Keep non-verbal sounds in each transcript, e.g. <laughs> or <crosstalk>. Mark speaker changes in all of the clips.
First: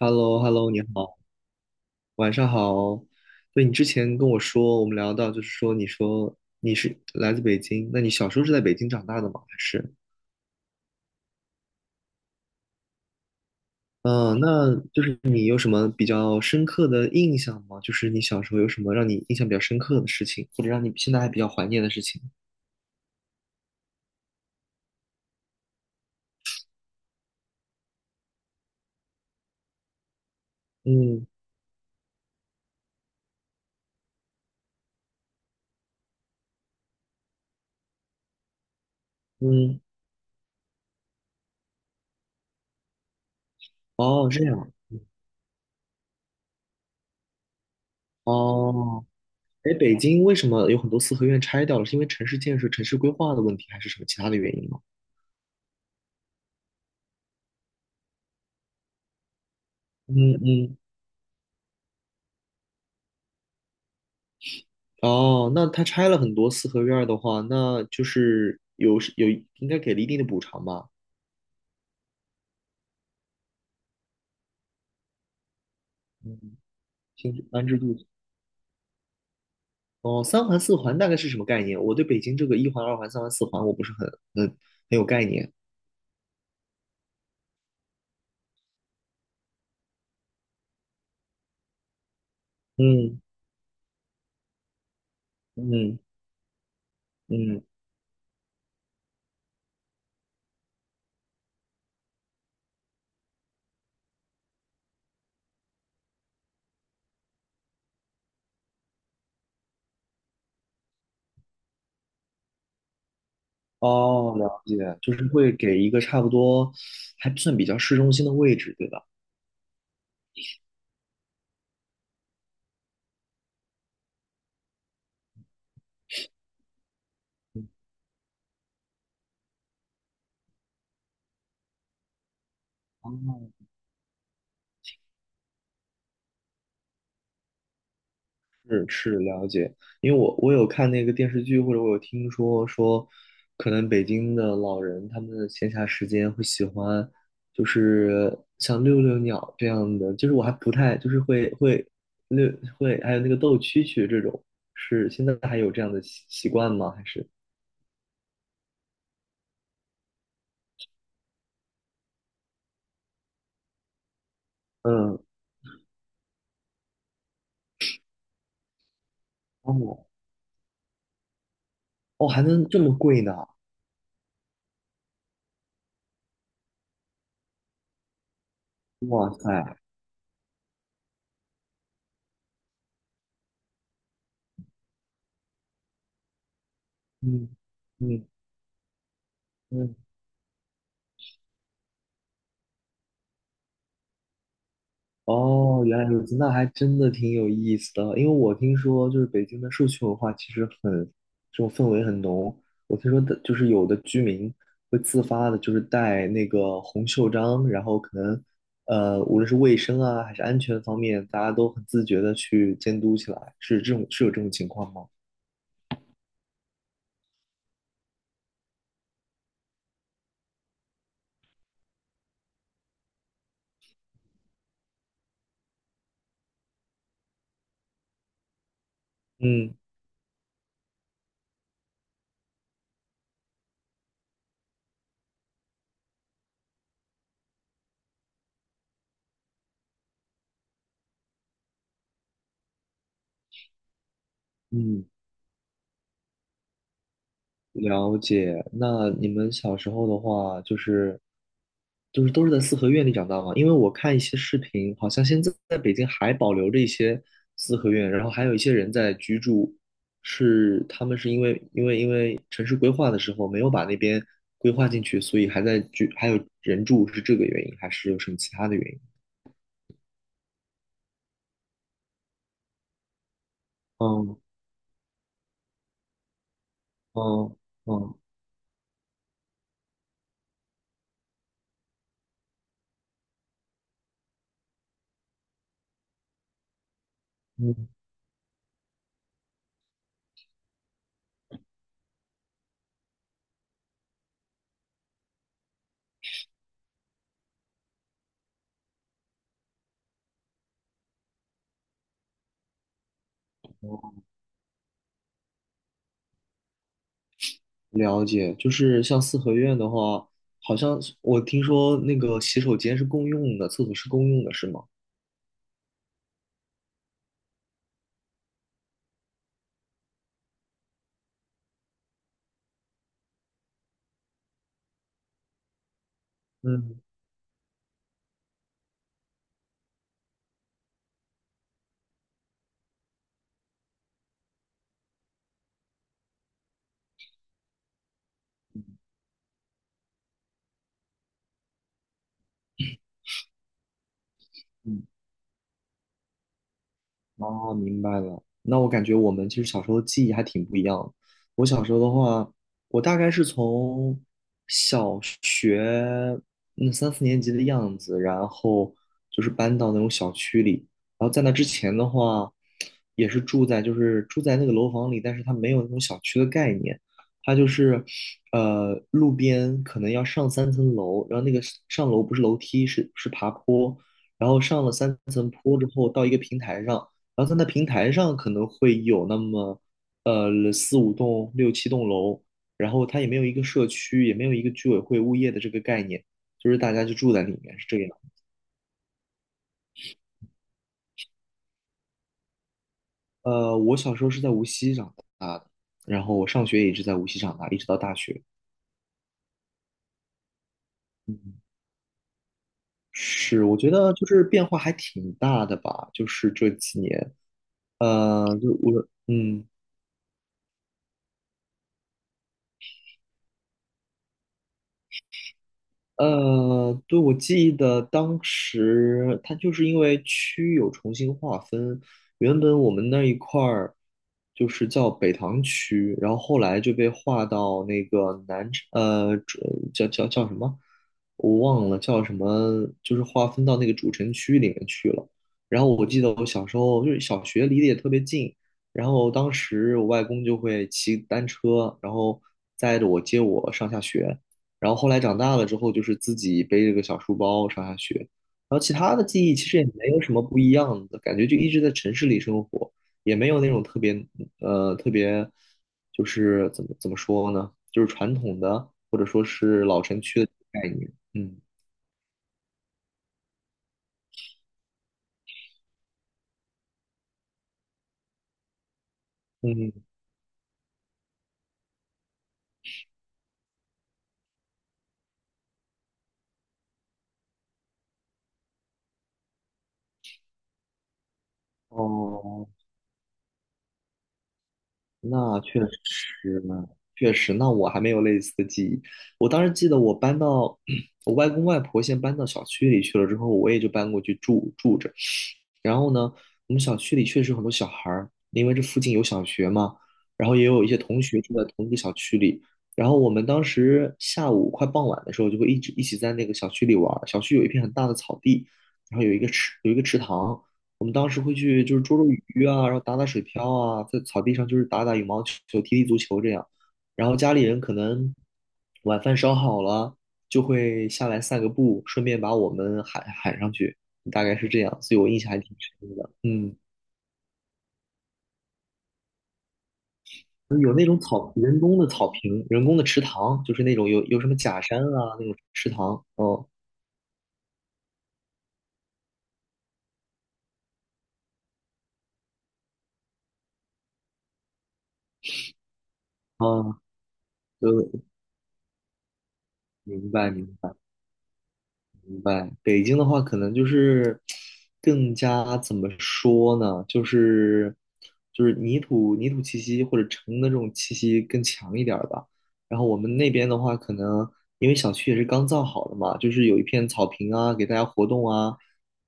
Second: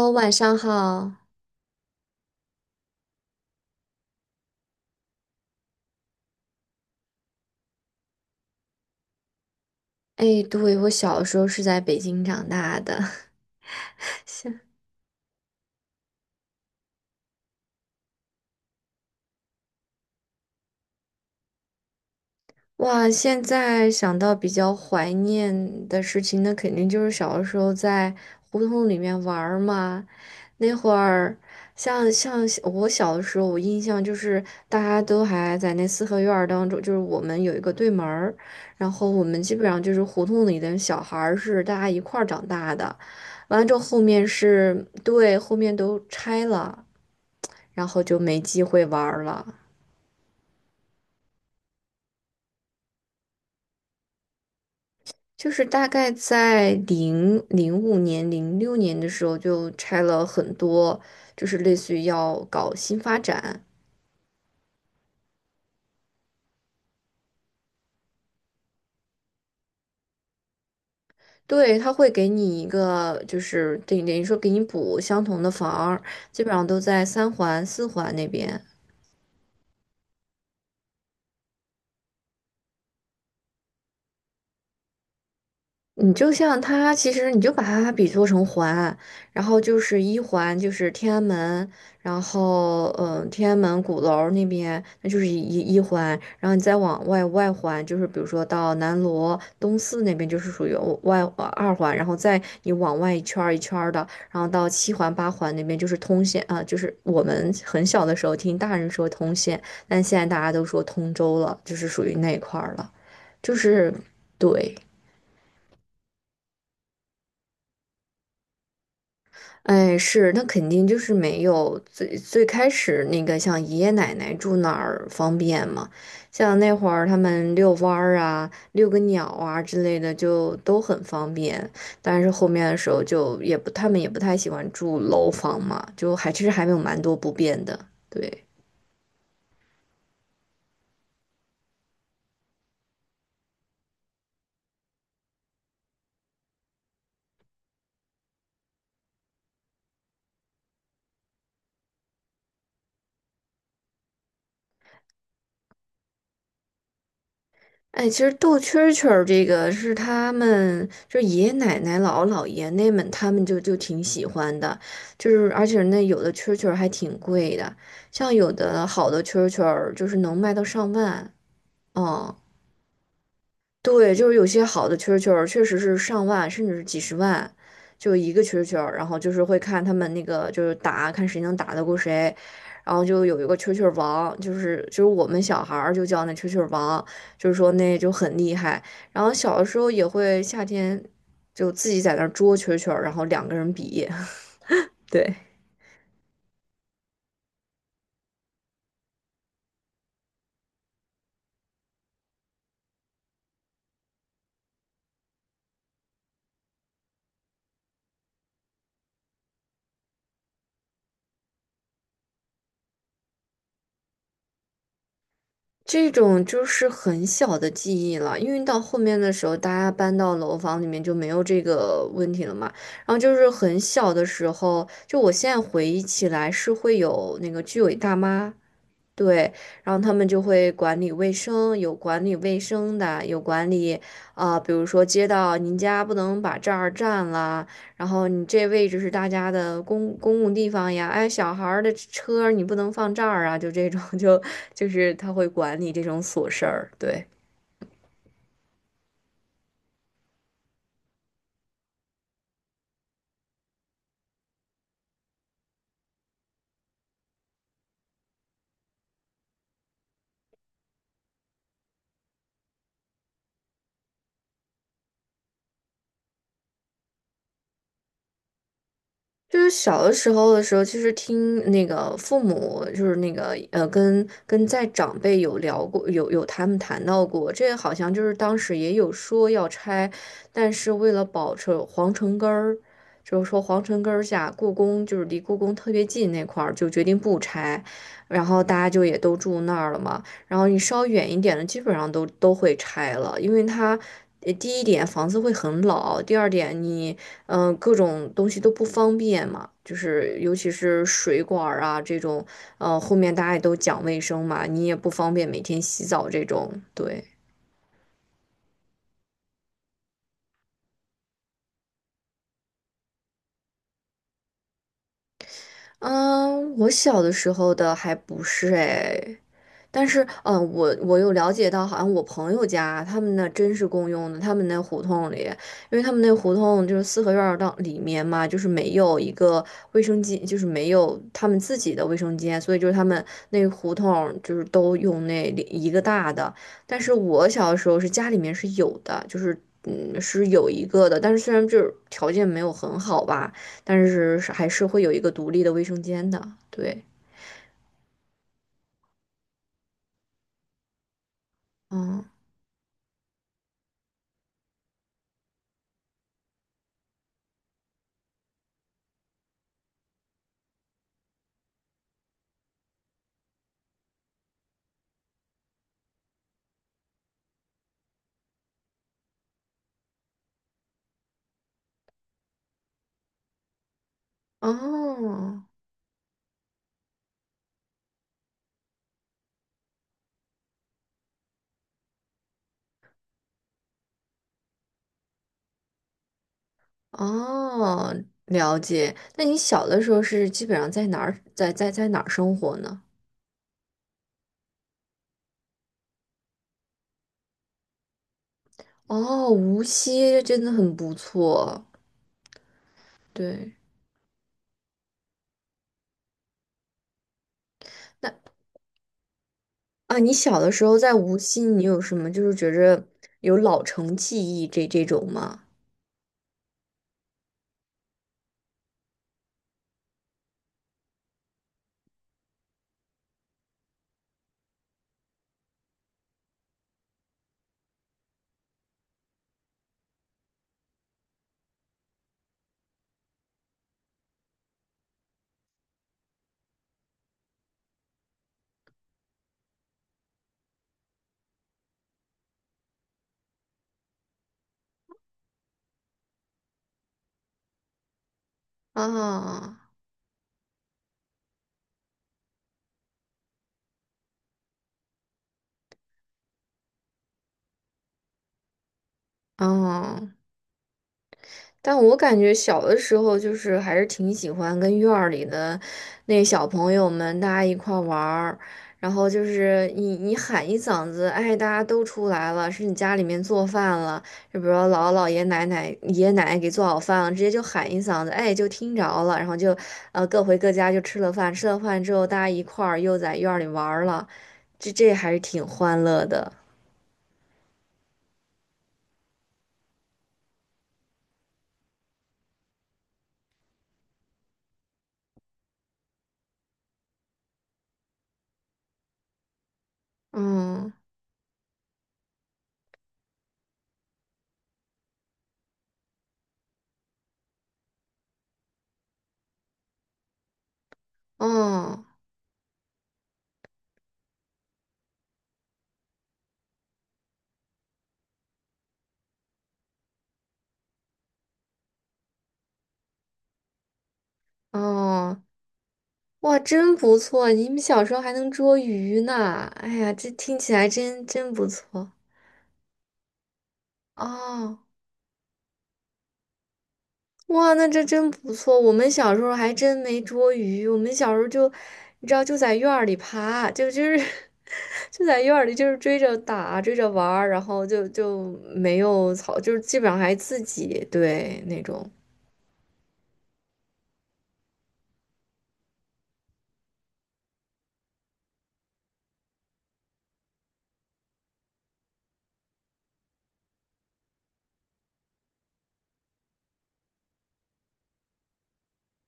Speaker 1: h e l l
Speaker 2: 晚
Speaker 1: o h e l
Speaker 2: 上
Speaker 1: l o 你
Speaker 2: 好。
Speaker 1: 好，晚上好。对，你之前跟我说，我们聊到，你说你是来自北京，那你小时候是在北京长大的吗？
Speaker 2: 哎，对，我小时候是在北京长大的。<laughs>
Speaker 1: 嗯、
Speaker 2: 现
Speaker 1: 那就是你有什么比较深刻的印象吗？就是你小时候有什么让你印象比较深刻的事情，或者让你现在还比较怀念的事情？
Speaker 2: 哇，现在想到比较怀念的事情，那肯定就是小的时候在胡同里面玩儿嘛。那会
Speaker 1: 嗯
Speaker 2: 儿，像我小的时候，我印象就是大家都还在那四合院儿当中，就是我们有一个对门儿，然后我们基本
Speaker 1: 嗯。
Speaker 2: 上就是胡同里的小孩儿是大家一块儿长大的。完了之后，后面
Speaker 1: 哦，这样。
Speaker 2: 是对，后面都拆了，然后就没机会
Speaker 1: 哦，
Speaker 2: 玩了。
Speaker 1: 哎，北京为什么有很多四合院拆掉了？是因为城市建设、城市规划的问题，还是什么其他的原因吗？
Speaker 2: 就是大概在零零五年、零六年的时候，就拆了
Speaker 1: 嗯
Speaker 2: 很
Speaker 1: 嗯。
Speaker 2: 多，就是类似于要搞新发展，
Speaker 1: 哦，那他拆了很多四合院儿的话，那就是有应该给了一定的补偿吧？
Speaker 2: 对，他会给你一个，就是等于说给你补相同的房儿基本
Speaker 1: 嗯，
Speaker 2: 上都在三
Speaker 1: 性质
Speaker 2: 环、
Speaker 1: 安置
Speaker 2: 四
Speaker 1: 住宿。
Speaker 2: 环那边。
Speaker 1: 哦，三环四环大概是什么概念？我对北京这个一环、二环、三环、四环我不是很很有概念。
Speaker 2: 你就像它，其实你就把它比作成环，然后就是一环就是天安门，然后
Speaker 1: 嗯
Speaker 2: 天安门鼓楼儿那边那就是一一
Speaker 1: 嗯
Speaker 2: 环，然后你再往外外
Speaker 1: 嗯。
Speaker 2: 环就是比如说到南锣东四那边就是属于哦外呃二环，然后再你往外一圈儿一圈儿的，然后到七环八环那边就是通县啊、就是我们很小的时候听大人说通县，但现在大家都说通州了，就是属于那一块儿了，就是
Speaker 1: 哦，了
Speaker 2: 对。
Speaker 1: 解，就是会给一个差不多还算比较市中心的位置，对吧？
Speaker 2: 哎，是，那肯定就是没有最最开始那个像爷爷奶奶住哪儿方便嘛，像那会儿他们
Speaker 1: 嗯。
Speaker 2: 遛弯儿啊、遛个鸟啊之类的就都很方便，但是后面的时候就也
Speaker 1: 哦，
Speaker 2: 不，他们也不太喜欢住楼房嘛，就还其实还没有蛮多不便的，对。
Speaker 1: 是是，了解。因为我有看那个电视剧，或者我有听说，可能北京的老人他们的闲暇时间会喜欢，就是像遛遛鸟这样的，就是我还不太就是会会遛会，还有那个斗蛐蛐这种，是现在还有这样的习惯吗？还是
Speaker 2: 哎，其实斗蛐儿蛐儿这个是他们，就是爷爷奶奶、姥姥姥爷那们，他们就挺喜欢的，
Speaker 1: 嗯。
Speaker 2: 就是而且那有的蛐儿蛐儿还挺贵的，像有的好的蛐儿蛐儿
Speaker 1: 哦，
Speaker 2: 就是能卖到上万，
Speaker 1: 哦
Speaker 2: 嗯。
Speaker 1: 还能这么贵呢？
Speaker 2: 对，就是有些好的蛐儿蛐儿确实是上万，甚至是几十万，就一个蛐儿蛐儿，然后
Speaker 1: 哇
Speaker 2: 就是会
Speaker 1: 塞。
Speaker 2: 看他们那个就是打，看谁能打得过谁，然后就有一个蛐儿蛐儿王，就是我们小孩儿就叫那蛐儿蛐儿王，就
Speaker 1: 嗯
Speaker 2: 是说那就
Speaker 1: 嗯
Speaker 2: 很厉害。然后小的时候
Speaker 1: 嗯。
Speaker 2: 也会夏天就自己在那儿捉蛐儿蛐儿，然后两个人比，<laughs> 对。
Speaker 1: 哦，原来如此，那还真的挺有意思的。因为我听说，就是北京的社区文化其实很，这种氛围很浓。我听说的，就是有的居民会自发的，就是带那个红袖章，然后可能，无论是卫生啊，还是安全方面，大家都很自觉的去监督起来。是这种，是有这种情况吗？
Speaker 2: 这种就是很小的记忆了，因为到后面的时候，大家搬到楼房里面就没有这个问题了嘛。然后就是很小的时候，就我现在回忆起来是会有那个居委大妈，对，
Speaker 1: 嗯
Speaker 2: 然后他们就会管理卫生，有管理卫生的，有管理，啊、比如说街道，您家不能把这儿占了，然后你这位置是大家的公共地方呀，哎，小孩儿的车你不能放这儿啊，就这种，<laughs> 就就
Speaker 1: 嗯。
Speaker 2: 是他会管理这种琐事儿，对。
Speaker 1: 了解。那你们小时候的话，就是就是都是在四合院里长大吗？因为我看一些视频，好像现在在北京还保留着一些四合院，然后还有一些人在居住，是他们是因为城市规划的时候没有把那边规划进去，所以还在居，还有人住，是这个原因，还是有什么其他的原因？
Speaker 2: 就是小的时候，其实听那个父母，就是那个跟
Speaker 1: 嗯
Speaker 2: 跟在长辈有聊过，有他们谈到过，
Speaker 1: 嗯
Speaker 2: 这个好像
Speaker 1: 嗯
Speaker 2: 就是当时也有说要拆，但是为了保持皇城根儿，就是说皇城根儿下故宫就是离故宫特别近那块儿，就决定不拆，
Speaker 1: 嗯。
Speaker 2: 然后大家就也都住那儿了嘛，然后你稍远一点的基本上都会拆了，因为它。第一点，房子会很老；第二点，各种东西都不方便嘛，就是尤其是水管儿啊这种，后面大家也都讲卫生嘛，你也不方便每天洗澡这种，对。
Speaker 1: 了解，就是像四合院的话，好像是我听说那个洗手间是共用的，厕所是共用的，是吗？
Speaker 2: 嗯，我小的时候的还不是哎，但是，我有了解到，好像我朋友家他们那真是共用的，他们那胡同里，因为他们那胡同就
Speaker 1: 嗯
Speaker 2: 是四合院儿到里面嘛，就是没有一个卫生间，就是没有他们自己的卫生间，所以就是他们那个胡同就是都用那里一个大的。但是我小的时候是家里面是有的，就是是有一个的，但是虽然就是条件没有很好吧，但是是还是会
Speaker 1: 嗯。
Speaker 2: 有一个独立的卫生间的，对，
Speaker 1: 哦，明白了。那我感觉我们其实小时候记忆还挺不一样的。我小时候的
Speaker 2: 嗯，
Speaker 1: 话，我大概是从小学那三四年级的样子，然后就是搬到那种小区里。然后在那之前的话，也是就是住在那个楼房里，但是它没有那种小区的概念，它就是路边可能要上三层楼，然后那个上楼不是楼梯，是爬坡。然后上了三层
Speaker 2: 哦。
Speaker 1: 坡之后，到一个平台上，然后在那平台上可能会有那么四五栋、六七栋楼，然后它也没有一个社区，也没有一个居委会物业的这个概念，就是大家就住在里面是这
Speaker 2: 哦，
Speaker 1: 样。
Speaker 2: 了解。那你小的时候是基本上在哪儿，在哪儿生活呢？
Speaker 1: 我小时候是在无锡长大的，然后我上学也一直在无锡长大，一直到大学。
Speaker 2: 哦，无锡真的很不
Speaker 1: 嗯，
Speaker 2: 错。
Speaker 1: 是，
Speaker 2: 对，
Speaker 1: 我觉得就是变化还挺大的吧，就是这几年，
Speaker 2: 那
Speaker 1: 就我，嗯。
Speaker 2: 啊，你小的时候在无锡，你有什么就是觉着有老城记忆这种吗？
Speaker 1: 对，我记得当时，它就是因为区有重新划分，原本我们那一块儿就是叫北塘区，然后后来就被划到那个南城，主叫什么，我忘了叫什么，就是划分到那个主城区里面去了。然后我记得我小时候就是小学离得也特别近，然后当时我外公就会骑单车，然后载着我上下学。然后后来长大了之后，就是自己背着个小书包上下学，然后其
Speaker 2: 啊
Speaker 1: 他的记忆其实也
Speaker 2: 啊，
Speaker 1: 没有什么不一样的感觉，就一直在城市里生活，也没有那种特别就是怎么说呢，就是传统的或者说是老城
Speaker 2: 哦
Speaker 1: 区的概念，嗯
Speaker 2: 但我感觉小的时候就是还是挺喜欢跟院儿里的那小朋友们大家一块儿玩儿，然后就是
Speaker 1: 嗯。
Speaker 2: 你喊一嗓子，哎，大家都出来了，是你家里面做饭了，就比如说姥姥姥爷奶奶爷爷奶奶给做好饭了，直接就喊一嗓子，哎，就听着了，然后就各回各家就吃了饭，吃了饭之后大家一
Speaker 1: 哦，
Speaker 2: 块儿又在院儿里玩儿了，这还是
Speaker 1: 那
Speaker 2: 挺
Speaker 1: 确
Speaker 2: 欢乐的，
Speaker 1: 实呢，确实，那我还没有类似的记忆。我当时记得我搬到 <clears throat> 我外公外婆先搬到小区里去了之后，我也就搬过去住着。然后呢，我们小区里确实有很多小孩儿，因为这附近有小学嘛，然后也有一
Speaker 2: 嗯，
Speaker 1: 些同学住在同一个小区里。然后我们当时下午快傍晚的时候，就会一直一起在那个小区里玩儿。小区有一片很大的草地，然后有一个池塘。我们当时会去就是
Speaker 2: 哦。
Speaker 1: 捉捉鱼啊，然后打打水漂啊，在草地上就是打打羽毛球、踢踢足球这样。然后家里人可能晚饭烧好了，就会下来散个步，顺便把我们喊喊上去。大概是这样，所以我
Speaker 2: 哦，
Speaker 1: 印象还挺深的。
Speaker 2: 哇，
Speaker 1: 嗯，
Speaker 2: 真不错！你们小时候还能捉鱼呢，哎呀，这听起来
Speaker 1: 有那种
Speaker 2: 真
Speaker 1: 草，
Speaker 2: 不
Speaker 1: 人工的
Speaker 2: 错
Speaker 1: 草坪，人工的池塘，就是那种有什么假
Speaker 2: 哦。
Speaker 1: 山啊那种池塘。哦，
Speaker 2: 哇，那这真不错。我们小时候还真没捉鱼，我们小时候就，你知道，就在院儿里爬，就是 <laughs> 就在院儿里就是追着打，追
Speaker 1: 哦，
Speaker 2: 着玩儿，然后
Speaker 1: 呃，
Speaker 2: 就没有草，就是基本上
Speaker 1: 明
Speaker 2: 还
Speaker 1: 白
Speaker 2: 自
Speaker 1: 明白。
Speaker 2: 己对那种，
Speaker 1: 明白，北京的话，可能就是更加怎么说呢？就是就是泥土气息或者城的这种气息更强一点儿吧。然后我们那边的话，可能因为小区也是刚造好的嘛，就是有一片草坪啊，给大家活动啊。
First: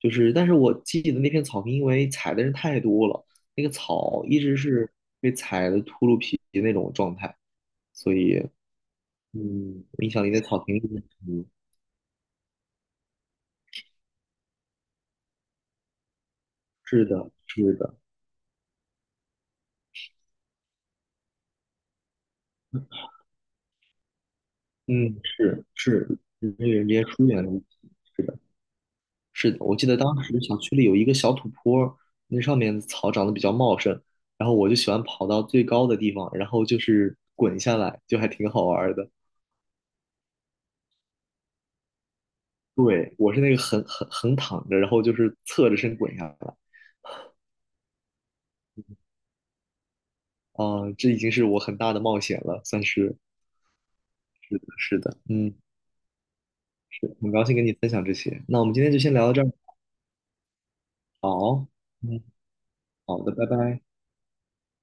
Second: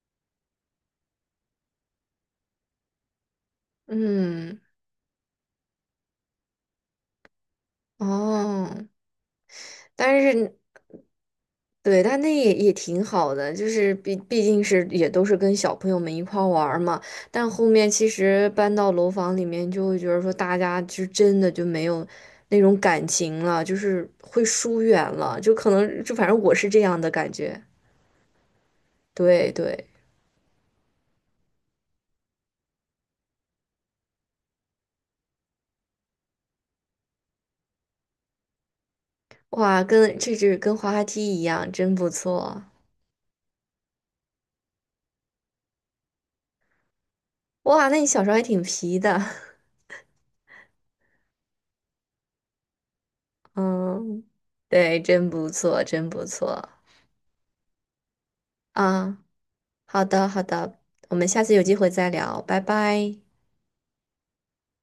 Speaker 1: 就是，但是我记得那片草坪，因为踩的人太多了，那个草一直
Speaker 2: 嗯，
Speaker 1: 是被踩的秃噜皮的那种状态，所以
Speaker 2: 哦。
Speaker 1: 嗯，影
Speaker 2: 但
Speaker 1: 响你的
Speaker 2: 是，
Speaker 1: 草坪。嗯，
Speaker 2: 对，但那也挺好的，就是毕竟是也都是跟小朋友们一块儿玩儿嘛。
Speaker 1: 是的，
Speaker 2: 但后
Speaker 1: 是
Speaker 2: 面
Speaker 1: 的。
Speaker 2: 其实搬到楼房里面，就会觉得说大家就真的就没有那种感情了，就是会疏远
Speaker 1: 嗯，
Speaker 2: 了，就
Speaker 1: 是
Speaker 2: 可能就
Speaker 1: 是，
Speaker 2: 反正我
Speaker 1: 人
Speaker 2: 是
Speaker 1: 与
Speaker 2: 这
Speaker 1: 人之
Speaker 2: 样
Speaker 1: 间
Speaker 2: 的
Speaker 1: 疏
Speaker 2: 感
Speaker 1: 远的
Speaker 2: 觉。
Speaker 1: 问题。是的，是
Speaker 2: 对
Speaker 1: 的，我
Speaker 2: 对，
Speaker 1: 记得当时小区里有一个小土坡儿，那上面的草长得比较茂盛，然后我就喜欢跑到最高的地方，然后就是滚下来，就还挺好玩儿的。
Speaker 2: 哇，跟这是跟滑滑梯一样，真不错。
Speaker 1: 对，我是那个横躺着，然后就是侧着身滚下来。
Speaker 2: 哇，那你小时候还挺皮的，
Speaker 1: 啊、这已经是我很大的冒险了，算是。
Speaker 2: <laughs> 嗯，
Speaker 1: 是的，是
Speaker 2: 对，
Speaker 1: 的，
Speaker 2: 真不
Speaker 1: 嗯，
Speaker 2: 错，真不错
Speaker 1: 是，很高兴跟你分享这些。那我们今天就先
Speaker 2: 啊。
Speaker 1: 聊到这儿。
Speaker 2: 好的，好的，我们下次有
Speaker 1: 好，
Speaker 2: 机会再
Speaker 1: 嗯，
Speaker 2: 聊，拜拜。
Speaker 1: 好的，拜拜。